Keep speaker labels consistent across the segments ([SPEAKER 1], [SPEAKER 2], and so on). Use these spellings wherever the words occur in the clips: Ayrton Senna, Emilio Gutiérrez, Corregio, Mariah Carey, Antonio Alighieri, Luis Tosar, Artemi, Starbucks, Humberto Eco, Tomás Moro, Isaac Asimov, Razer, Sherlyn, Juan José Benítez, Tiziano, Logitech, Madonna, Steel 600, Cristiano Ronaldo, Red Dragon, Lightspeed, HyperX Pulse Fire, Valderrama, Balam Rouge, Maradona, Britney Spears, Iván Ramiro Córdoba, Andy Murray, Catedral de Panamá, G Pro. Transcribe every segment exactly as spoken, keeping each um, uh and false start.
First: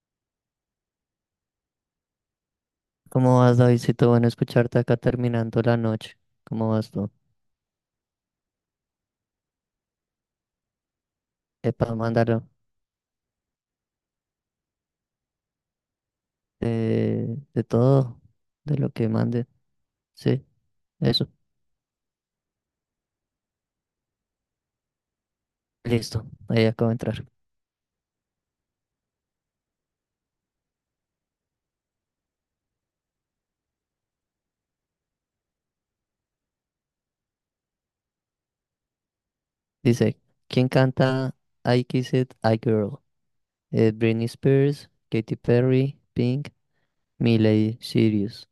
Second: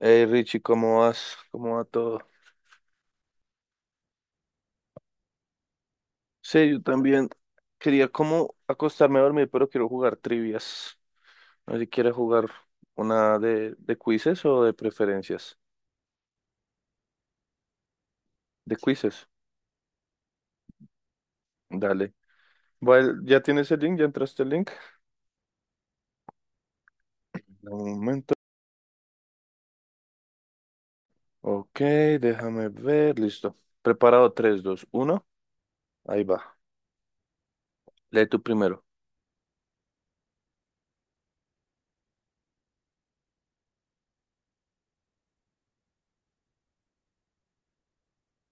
[SPEAKER 1] Hey Richie, ¿cómo vas? ¿Cómo va todo?
[SPEAKER 2] ¿Cómo vas, Davidcito? Bueno, escucharte acá terminando la noche.
[SPEAKER 1] Sí,
[SPEAKER 2] ¿Cómo
[SPEAKER 1] yo
[SPEAKER 2] vas tú?
[SPEAKER 1] también quería como acostarme a dormir, pero quiero jugar trivias. No sé si
[SPEAKER 2] Epa,
[SPEAKER 1] quieres jugar
[SPEAKER 2] mándalo.
[SPEAKER 1] una de, de quizzes o de preferencias.
[SPEAKER 2] De, de todo,
[SPEAKER 1] De
[SPEAKER 2] de lo que
[SPEAKER 1] quizzes,
[SPEAKER 2] mande. Sí, eso.
[SPEAKER 1] dale. Bueno, ¿ya tienes el link? ¿Ya entraste el link?
[SPEAKER 2] Listo, ahí acabo de entrar.
[SPEAKER 1] Dame Un momento. Ok, déjame ver. Listo. Preparado tres, dos, uno. Ahí va. Lee tú primero.
[SPEAKER 2] Dice, ¿quién canta I Kiss It, I Girl? Eh, Britney Spears, Katy Perry, Pink, Miley Cyrus.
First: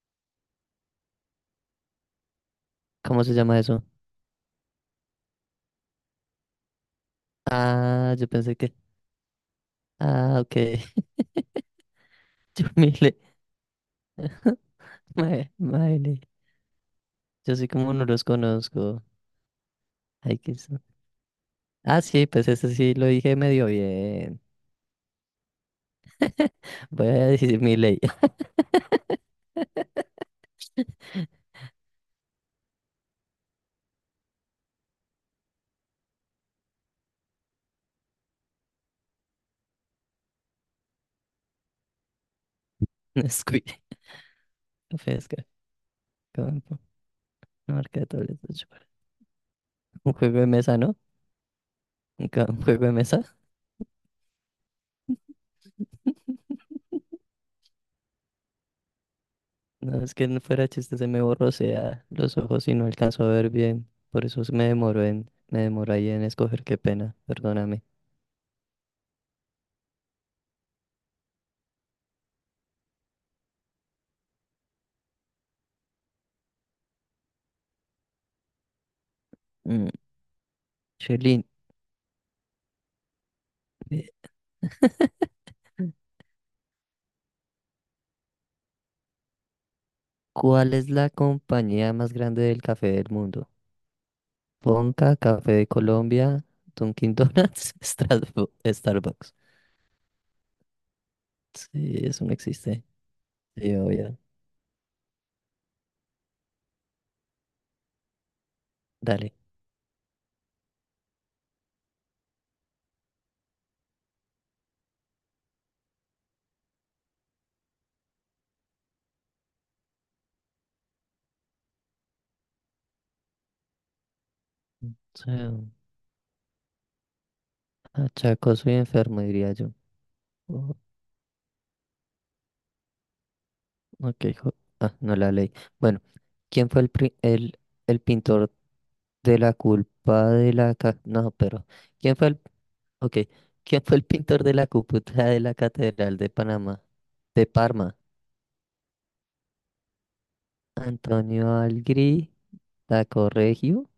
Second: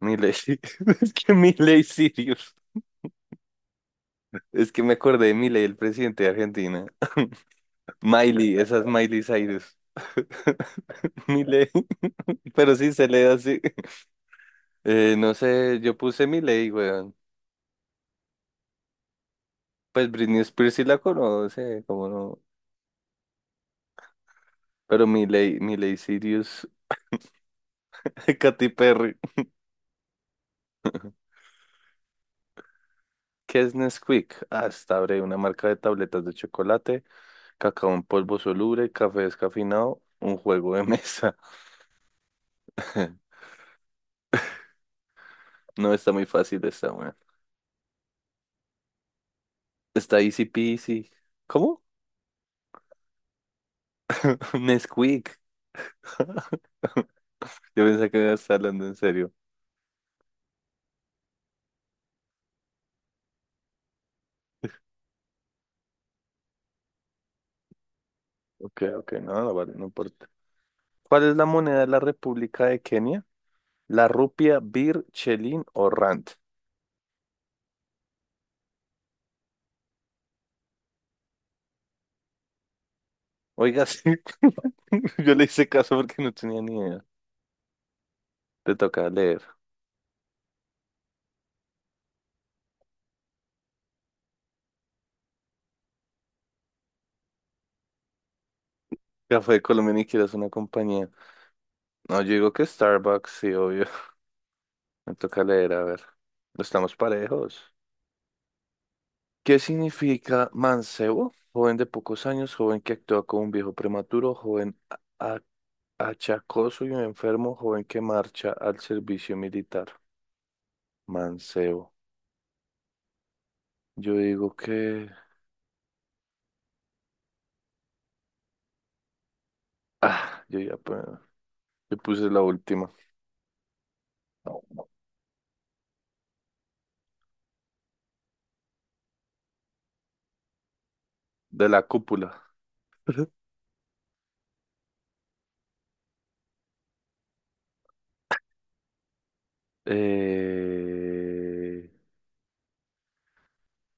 [SPEAKER 1] Milei. Es que Milei Sirius.
[SPEAKER 2] ¿Cómo se llama eso?
[SPEAKER 1] Es que me acordé de Milei, el presidente de Argentina.
[SPEAKER 2] Ah, yo pensé
[SPEAKER 1] Miley,
[SPEAKER 2] que...
[SPEAKER 1] esa es Miley Cyrus.
[SPEAKER 2] Ah, ok.
[SPEAKER 1] Miley,
[SPEAKER 2] Yo
[SPEAKER 1] pero sí se
[SPEAKER 2] Miley.
[SPEAKER 1] lee así. Eh, no sé, yo
[SPEAKER 2] Miley.
[SPEAKER 1] puse Miley, weón.
[SPEAKER 2] Yo sí como no los conozco.
[SPEAKER 1] Pues
[SPEAKER 2] I
[SPEAKER 1] Britney
[SPEAKER 2] Kiss.
[SPEAKER 1] Spears sí la conoce,
[SPEAKER 2] Ah,
[SPEAKER 1] cómo
[SPEAKER 2] sí,
[SPEAKER 1] no.
[SPEAKER 2] pues ese sí lo dije medio bien.
[SPEAKER 1] Pero Miley, Miley Cyrus,
[SPEAKER 2] Voy a decir mi ley.
[SPEAKER 1] Katy Perry. ¿Qué es Nesquik? Ah, está breve, una marca de tabletas de chocolate, cacao en polvo soluble, café descafeinado, un juego de mesa.
[SPEAKER 2] Squid, pesca,
[SPEAKER 1] No, está muy fácil
[SPEAKER 2] campo,
[SPEAKER 1] esta, weón.
[SPEAKER 2] marca, de tableta, chupa. Un
[SPEAKER 1] Está
[SPEAKER 2] juego
[SPEAKER 1] easy
[SPEAKER 2] de mesa, ¿no?
[SPEAKER 1] peasy. ¿Cómo?
[SPEAKER 2] Un ca- un juego de mesa.
[SPEAKER 1] Nesquik. Yo pensé que me estar hablando en serio.
[SPEAKER 2] No, es que no fuera chiste, se me borrosea los ojos y no alcanzo a ver bien. Por eso me demoró en, me demoró ahí en escoger, qué pena, perdóname.
[SPEAKER 1] Ok, ok, no, no, vale, no importa. ¿Cuál es la moneda de la República de Kenia? ¿La rupia, bir, chelín o rand?
[SPEAKER 2] Mm, Sherlyn,
[SPEAKER 1] Oiga, sí.
[SPEAKER 2] eh,
[SPEAKER 1] Yo le hice caso porque no tenía ni idea. Te toca leer.
[SPEAKER 2] ¿cuál es la compañía más grande del café del mundo? Ponca, Café de Colombia, Dunkin' Donuts, Strasbo- Starbucks.
[SPEAKER 1] Café de Colombia ni quieres una compañía.
[SPEAKER 2] Sí,
[SPEAKER 1] No,
[SPEAKER 2] eso
[SPEAKER 1] yo
[SPEAKER 2] no
[SPEAKER 1] digo que
[SPEAKER 2] existe.
[SPEAKER 1] Starbucks, sí,
[SPEAKER 2] Sí,
[SPEAKER 1] obvio.
[SPEAKER 2] obvio.
[SPEAKER 1] Me toca leer, a ver. Estamos parejos.
[SPEAKER 2] Dale.
[SPEAKER 1] ¿Qué significa mancebo? Joven de pocos años, joven que actúa como un viejo prematuro, joven Achacoso y un enfermo joven que marcha al servicio militar. Mancebo. Yo digo
[SPEAKER 2] O
[SPEAKER 1] que...
[SPEAKER 2] sea, achacoso soy enfermo, diría yo.
[SPEAKER 1] Ah, yo
[SPEAKER 2] Oh,
[SPEAKER 1] ya pu- yo puse la última.
[SPEAKER 2] ok, jo-
[SPEAKER 1] No, no,
[SPEAKER 2] ah, no la leí. Bueno, ¿quién fue el, pri- el, el pintor de la culpa de la... ca- No,
[SPEAKER 1] de
[SPEAKER 2] pero...
[SPEAKER 1] la
[SPEAKER 2] ¿Quién fue el...
[SPEAKER 1] cúpula.
[SPEAKER 2] Ok, ¿quién fue el pintor de la cúpula de la Catedral de Panamá? De Parma. Antonio
[SPEAKER 1] Eh,
[SPEAKER 2] Algri, Corregio,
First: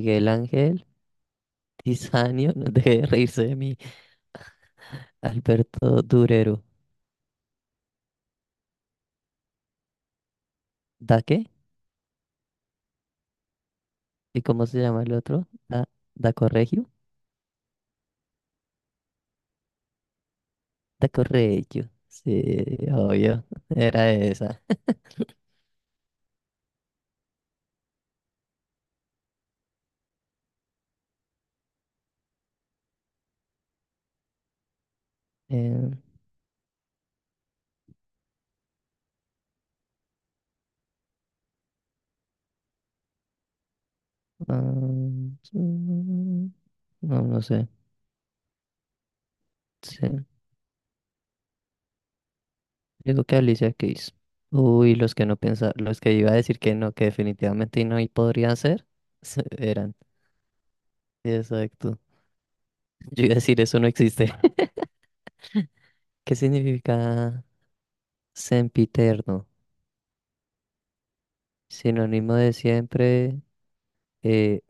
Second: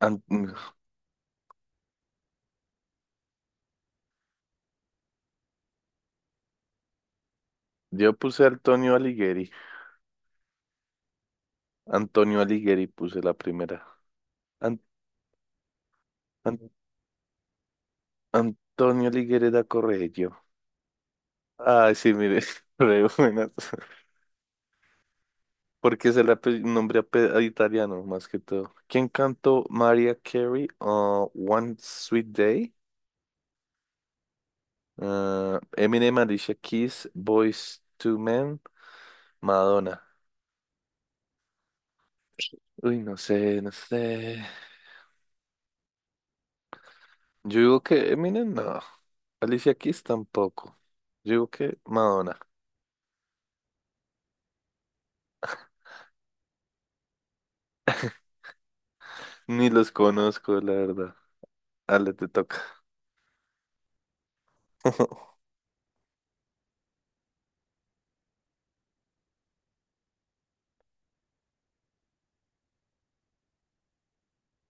[SPEAKER 1] An-
[SPEAKER 2] Ángel, Tiziano, no deje de reírse de mí, Alberto Durero.
[SPEAKER 1] Yo puse Antonio Alighieri.
[SPEAKER 2] ¿Da qué?
[SPEAKER 1] Antonio Alighieri puse la primera.
[SPEAKER 2] ¿Y cómo
[SPEAKER 1] An-
[SPEAKER 2] se llama el otro? Da, da
[SPEAKER 1] An-
[SPEAKER 2] Corregio.
[SPEAKER 1] Antonio Alighieri da Correggio.
[SPEAKER 2] Da Corregio.
[SPEAKER 1] Ay, sí,
[SPEAKER 2] Sí,
[SPEAKER 1] mire, re
[SPEAKER 2] obvio.
[SPEAKER 1] buenas.
[SPEAKER 2] Era esa.
[SPEAKER 1] Porque es el ape- nombre ape- a italiano, más que todo. ¿Quién cantó Mariah Carey? uh, One Sweet Day. Uh,
[SPEAKER 2] Eh,
[SPEAKER 1] Eminem, Alicia Keys, Boyz Two Men, Madonna. Uy, no sé, no sé.
[SPEAKER 2] ah, mm, no, no
[SPEAKER 1] Yo
[SPEAKER 2] sé.
[SPEAKER 1] digo que Eminem, no. Alicia Keys
[SPEAKER 2] Sí.
[SPEAKER 1] tampoco. Yo digo que Madonna.
[SPEAKER 2] Digo que Alicia Keys. Uy, los que no pensaba, los que iba a decir que no, que definitivamente no y podrían ser, se-
[SPEAKER 1] Ni los
[SPEAKER 2] eran.
[SPEAKER 1] conozco, la verdad.
[SPEAKER 2] Exacto.
[SPEAKER 1] Ale, te toca.
[SPEAKER 2] Yo iba a decir eso no existe. ¿Qué significa sempiterno? Sinónimo de siempre, eh,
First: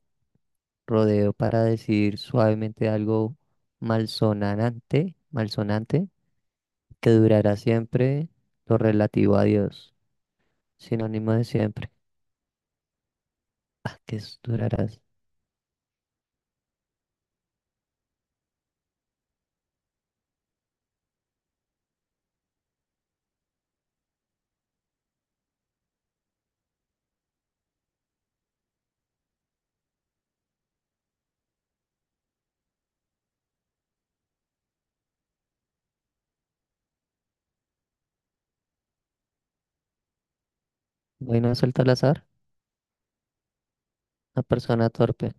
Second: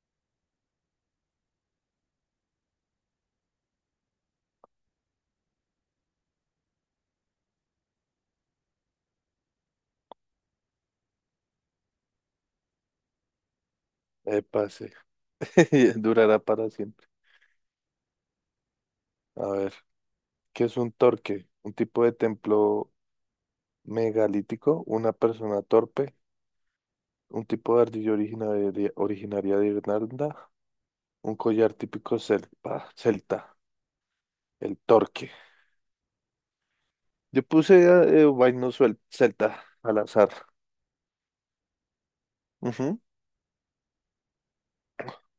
[SPEAKER 2] Rodeo para decir suavemente algo malsonante, malsonante, que durará siempre lo relativo a Dios, sinónimo de siempre. Ah, que es-
[SPEAKER 1] Eh, pase.
[SPEAKER 2] durarás.
[SPEAKER 1] Durará para siempre. A ver, ¿qué es un torque? Un tipo de templo Megalítico, una persona torpe, un tipo de ardilla originaria, originaria de Irlanda, un collar típico celta, celta, el torque. Yo puse ah, eh, vaino suel- celta al azar.
[SPEAKER 2] Bueno, a soltar al azar,
[SPEAKER 1] Ujú.
[SPEAKER 2] una persona torpe.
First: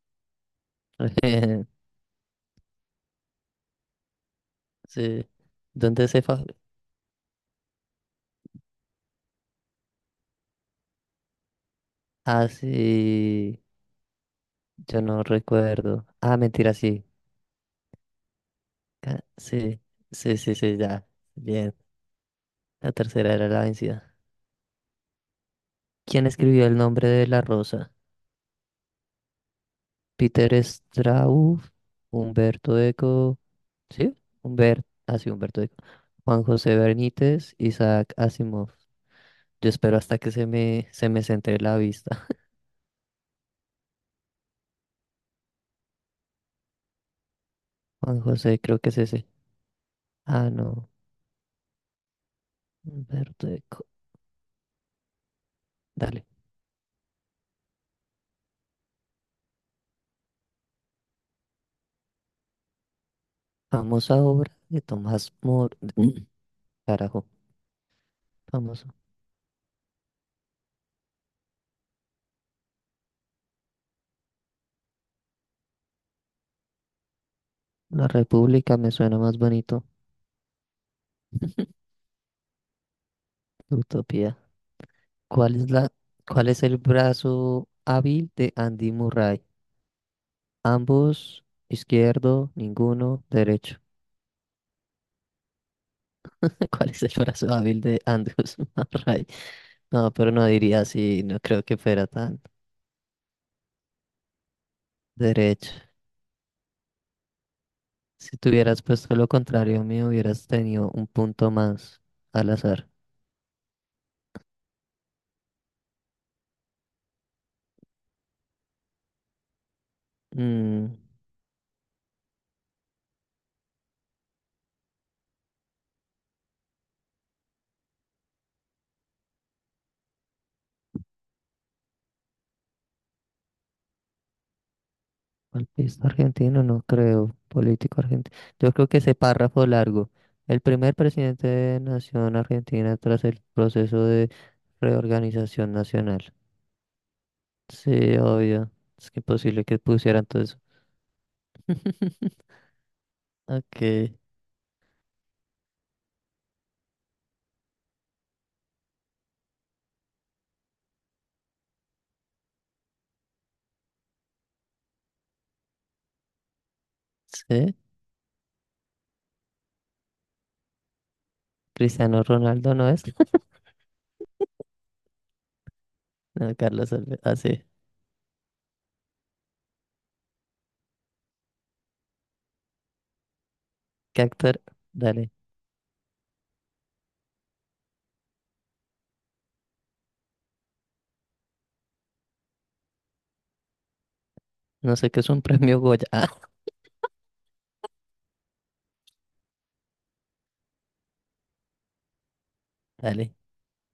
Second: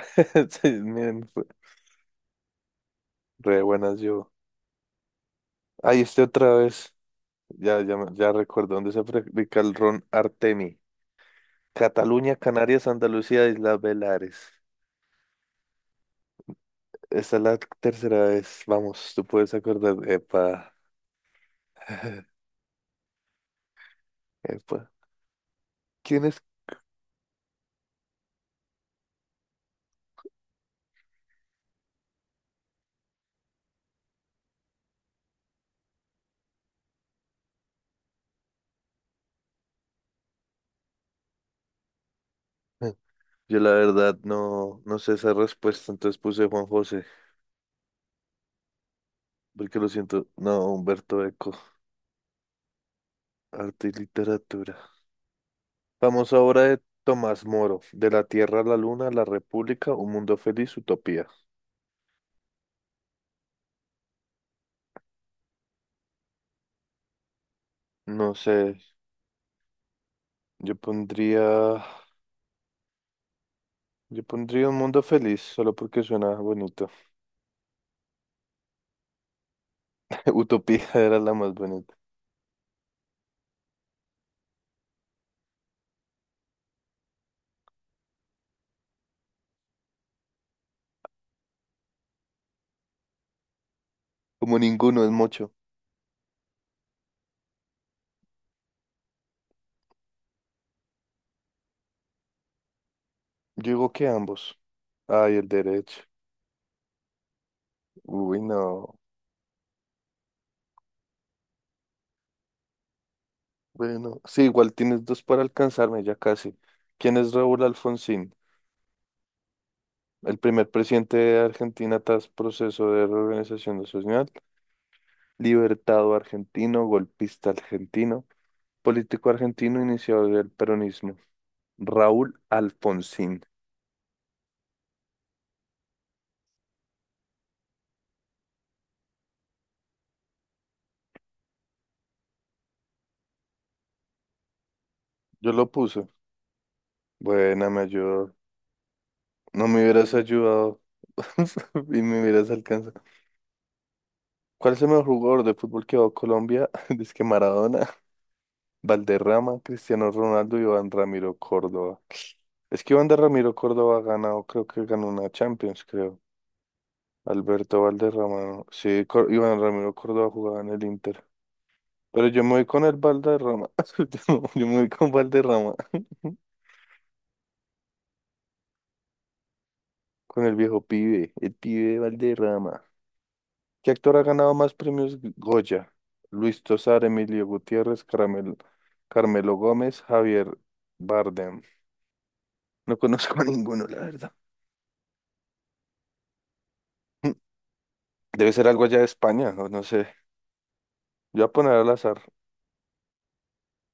[SPEAKER 1] Sí, miren, fue re buenas yo.
[SPEAKER 2] Sí.
[SPEAKER 1] Ahí
[SPEAKER 2] ¿Dónde se
[SPEAKER 1] estoy
[SPEAKER 2] fa?
[SPEAKER 1] otra vez. Ya, ya, me- ya recuerdo dónde se fabrica el ron Artemi. Cataluña,
[SPEAKER 2] Ah,
[SPEAKER 1] Canarias, Andalucía,
[SPEAKER 2] sí.
[SPEAKER 1] Islas Baleares.
[SPEAKER 2] Yo no recuerdo. Ah, mentira, sí.
[SPEAKER 1] Esta es la tercera vez. Vamos, tú
[SPEAKER 2] Ca-
[SPEAKER 1] puedes
[SPEAKER 2] Sí,
[SPEAKER 1] acordar.
[SPEAKER 2] sí, sí,
[SPEAKER 1] Epa.
[SPEAKER 2] sí, ya. Bien. La tercera era la vencida.
[SPEAKER 1] Epa. ¿Quién...?
[SPEAKER 2] ¿Quién escribió el nombre de la rosa? Peter Straub, Humberto Eco, ¿sí? Humberto, así Humberto Eco, Juan José Benítez, Isaac Asimov. Yo espero hasta que se me, se me centre la vista.
[SPEAKER 1] Ah, yo la verdad no, no sé esa respuesta, entonces puse Juan José,
[SPEAKER 2] Juan José, creo que es ese.
[SPEAKER 1] porque lo siento.
[SPEAKER 2] Ah,
[SPEAKER 1] No,
[SPEAKER 2] no,
[SPEAKER 1] Humberto Eco,
[SPEAKER 2] Humberto Eco.
[SPEAKER 1] arte y literatura.
[SPEAKER 2] Dale.
[SPEAKER 1] Vamos ahora de Tomás Moro, De la Tierra a la Luna, La República, Un Mundo Feliz, Utopía.
[SPEAKER 2] Famosa obra de Tomás Moro. Carajo,
[SPEAKER 1] No sé,
[SPEAKER 2] famoso.
[SPEAKER 1] yo pondría, yo pondría Un Mundo Feliz, solo porque suena bonito.
[SPEAKER 2] La República me suena más bonito.
[SPEAKER 1] Utopía era la más bonita.
[SPEAKER 2] Utopía. ¿Cuál es la, cuál es el brazo hábil de Andy Murray? Ambos, izquierdo, ninguno, derecho.
[SPEAKER 1] Como ninguno es mucho.
[SPEAKER 2] ¿Cuál es el brazo hábil de Andrews Murray? No, pero no diría así, no creo que fuera tan
[SPEAKER 1] Yo digo que ambos. Ay, el
[SPEAKER 2] derecho.
[SPEAKER 1] derecho.
[SPEAKER 2] Si
[SPEAKER 1] Uy,
[SPEAKER 2] te hubieras
[SPEAKER 1] no.
[SPEAKER 2] puesto lo contrario mío, hubieras tenido un punto más al azar.
[SPEAKER 1] Bueno, sí, igual tienes dos para alcanzarme, ya casi. ¿Quién es Raúl Alfonsín? El primer
[SPEAKER 2] Mm,
[SPEAKER 1] presidente de Argentina tras proceso de reorganización nacional, libertado argentino, golpista argentino, político argentino, iniciador del peronismo. Raúl Alfonsín.
[SPEAKER 2] golpista argentino, no creo. Político argentino. Yo creo que ese párrafo largo. El primer presidente de Nación Argentina tras el proceso de
[SPEAKER 1] Yo lo
[SPEAKER 2] reorganización
[SPEAKER 1] puse.
[SPEAKER 2] nacional.
[SPEAKER 1] Buena, me
[SPEAKER 2] Sí,
[SPEAKER 1] ayudó.
[SPEAKER 2] obvio. Es que imposible
[SPEAKER 1] No
[SPEAKER 2] que
[SPEAKER 1] me hubieras
[SPEAKER 2] pusieran todo eso.
[SPEAKER 1] ayudado y me hubieras alcanzado.
[SPEAKER 2] Ok.
[SPEAKER 1] ¿Cuál es el mejor jugador de fútbol que va a Colombia? Dice que Maradona. Valderrama, Cristiano Ronaldo y Iván Ramiro Córdoba. Es que Iván de Ramiro Córdoba ha ganado, creo que ganó una Champions, creo.
[SPEAKER 2] Sí.
[SPEAKER 1] Alberto Valderrama, no. Sí, Cor- Iván Ramiro Córdoba jugaba en el Inter.
[SPEAKER 2] Cristiano
[SPEAKER 1] Pero yo me voy
[SPEAKER 2] Ronaldo
[SPEAKER 1] con
[SPEAKER 2] no
[SPEAKER 1] el
[SPEAKER 2] es.
[SPEAKER 1] Valderrama. Yo no, yo me voy con Valderrama.
[SPEAKER 2] No, Carlos Alve- Ah, sí.
[SPEAKER 1] Con el viejo pibe, el pibe de Valderrama. ¿Qué actor ha
[SPEAKER 2] ¿Qué
[SPEAKER 1] ganado
[SPEAKER 2] actor?
[SPEAKER 1] más premios
[SPEAKER 2] Dale.
[SPEAKER 1] Goya? Luis Tosar, Emilio Gutiérrez, Caramel- Carmelo Gómez, Javier Bardem. No conozco a ninguno, la verdad.
[SPEAKER 2] No sé qué es un premio Goya. Ah,
[SPEAKER 1] Debe ser algo allá de España, o no sé. Yo voy a poner al azar.
[SPEAKER 2] dale.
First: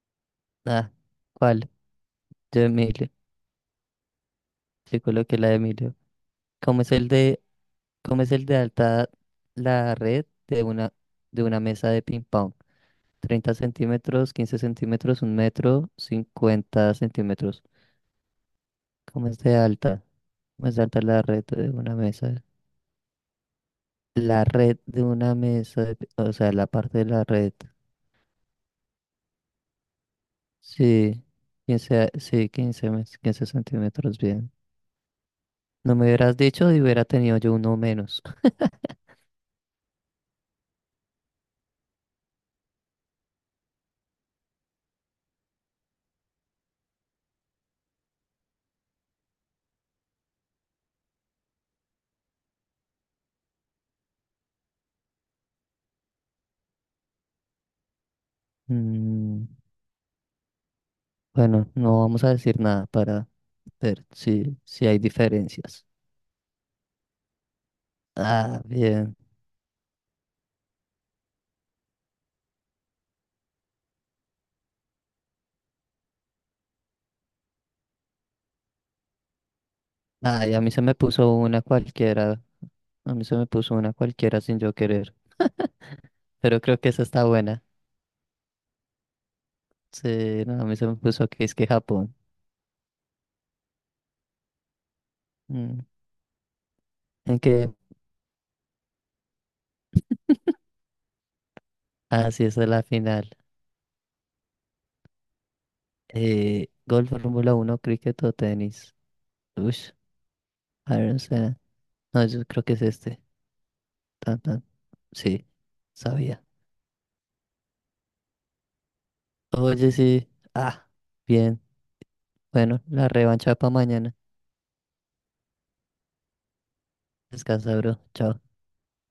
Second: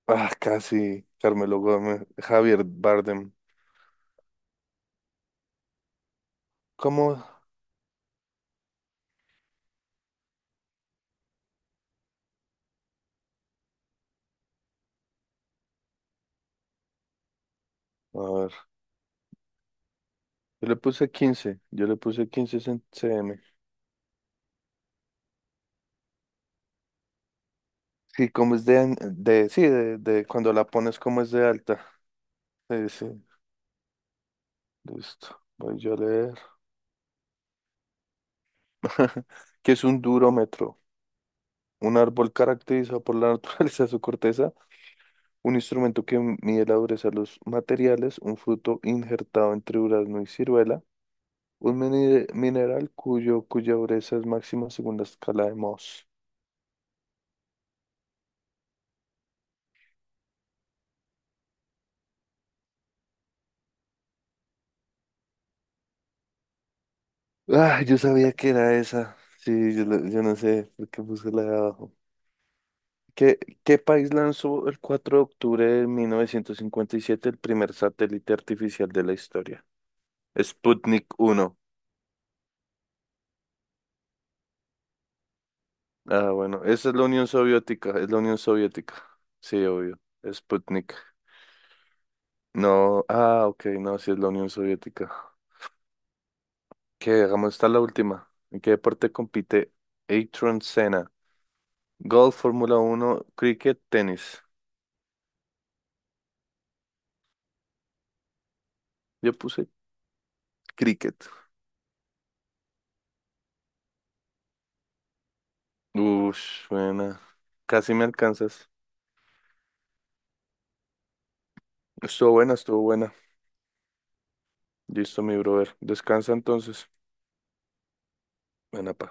[SPEAKER 1] Ah,
[SPEAKER 2] Ah,
[SPEAKER 1] casi. Carmelo
[SPEAKER 2] ¿cuál?
[SPEAKER 1] Gómez,
[SPEAKER 2] Yo
[SPEAKER 1] Javier
[SPEAKER 2] Emilio.
[SPEAKER 1] Bardem.
[SPEAKER 2] Yo coloqué la de Emilio. ¿Cómo es el
[SPEAKER 1] ¿Cómo? A
[SPEAKER 2] de, cómo es el de alta la red de una, de una mesa de ping pong? Treinta centímetros, quince centímetros, un metro, cincuenta centímetros.
[SPEAKER 1] ver,
[SPEAKER 2] ¿Cómo es de alta?
[SPEAKER 1] yo
[SPEAKER 2] ¿Cómo
[SPEAKER 1] le
[SPEAKER 2] es de alta
[SPEAKER 1] puse
[SPEAKER 2] la red
[SPEAKER 1] quince.
[SPEAKER 2] de
[SPEAKER 1] Yo
[SPEAKER 2] una
[SPEAKER 1] le puse
[SPEAKER 2] mesa?
[SPEAKER 1] quince cen- cm.
[SPEAKER 2] La red de una mesa, de pi- o sea, la parte de la red.
[SPEAKER 1] Sí, como es de, an- de sí, de, de cuando la pones como
[SPEAKER 2] Sí,
[SPEAKER 1] es de alta.
[SPEAKER 2] quince, sí,
[SPEAKER 1] Sí,
[SPEAKER 2] quince
[SPEAKER 1] sí,
[SPEAKER 2] mes- quince centímetros, bien.
[SPEAKER 1] listo. Voy yo
[SPEAKER 2] No
[SPEAKER 1] a
[SPEAKER 2] me hubieras
[SPEAKER 1] leer.
[SPEAKER 2] dicho y hubiera tenido yo uno menos.
[SPEAKER 1] ¿Qué es un durómetro? Un árbol caracterizado por la naturaleza de su corteza, un instrumento que mide la dureza de los materiales, un fruto injertado entre durazno y ciruela, Un mini- mineral cuyo, cuya dureza es máxima según la escala de Mohs.
[SPEAKER 2] Mm, bueno, no vamos a decir nada para ver si, si hay diferencias.
[SPEAKER 1] Ah, yo sabía que
[SPEAKER 2] Ah,
[SPEAKER 1] era
[SPEAKER 2] bien.
[SPEAKER 1] esa. Sí, yo, la- yo no sé por qué puse la de abajo. ¿Qué, qué país lanzó el cuatro de octubre de mil novecientos cincuenta y siete el primer satélite artificial de la historia?
[SPEAKER 2] Ay, a mí se me
[SPEAKER 1] Sputnik
[SPEAKER 2] puso
[SPEAKER 1] uno
[SPEAKER 2] una cualquiera. A mí se me puso una cualquiera sin yo querer.
[SPEAKER 1] Ah,
[SPEAKER 2] Pero
[SPEAKER 1] bueno,
[SPEAKER 2] creo que
[SPEAKER 1] esa es la
[SPEAKER 2] esa está
[SPEAKER 1] Unión
[SPEAKER 2] buena.
[SPEAKER 1] Soviética, es la Unión Soviética. Sí, obvio.
[SPEAKER 2] Sí, no, a mí se
[SPEAKER 1] Sputnik.
[SPEAKER 2] me puso que es que Japón.
[SPEAKER 1] No, ah, ok, no, sí es la Unión Soviética.
[SPEAKER 2] Mm,
[SPEAKER 1] Que
[SPEAKER 2] ¿En
[SPEAKER 1] hagamos esta
[SPEAKER 2] qué?
[SPEAKER 1] la última. ¿En qué deporte compite Ayrton Senna?
[SPEAKER 2] Ah,
[SPEAKER 1] Golf,
[SPEAKER 2] sí, esa es
[SPEAKER 1] Fórmula
[SPEAKER 2] la
[SPEAKER 1] uno,
[SPEAKER 2] final.
[SPEAKER 1] cricket, tenis.
[SPEAKER 2] Eh, golf, Fórmula uno cricket o tenis.
[SPEAKER 1] Yo puse
[SPEAKER 2] Uy, a ver, o
[SPEAKER 1] cricket.
[SPEAKER 2] sea, no, yo creo que es este. Tan, tan. Sí, sabía.
[SPEAKER 1] Ush, buena. Casi me alcanzas.
[SPEAKER 2] Oye, sí. Ah, bien.
[SPEAKER 1] Estuvo buena, estuvo
[SPEAKER 2] Bueno, la
[SPEAKER 1] buena.
[SPEAKER 2] revancha para mañana.
[SPEAKER 1] Listo, mi brother. Descansa entonces.
[SPEAKER 2] Descansa, bro. Chao.
[SPEAKER 1] Buena, pa.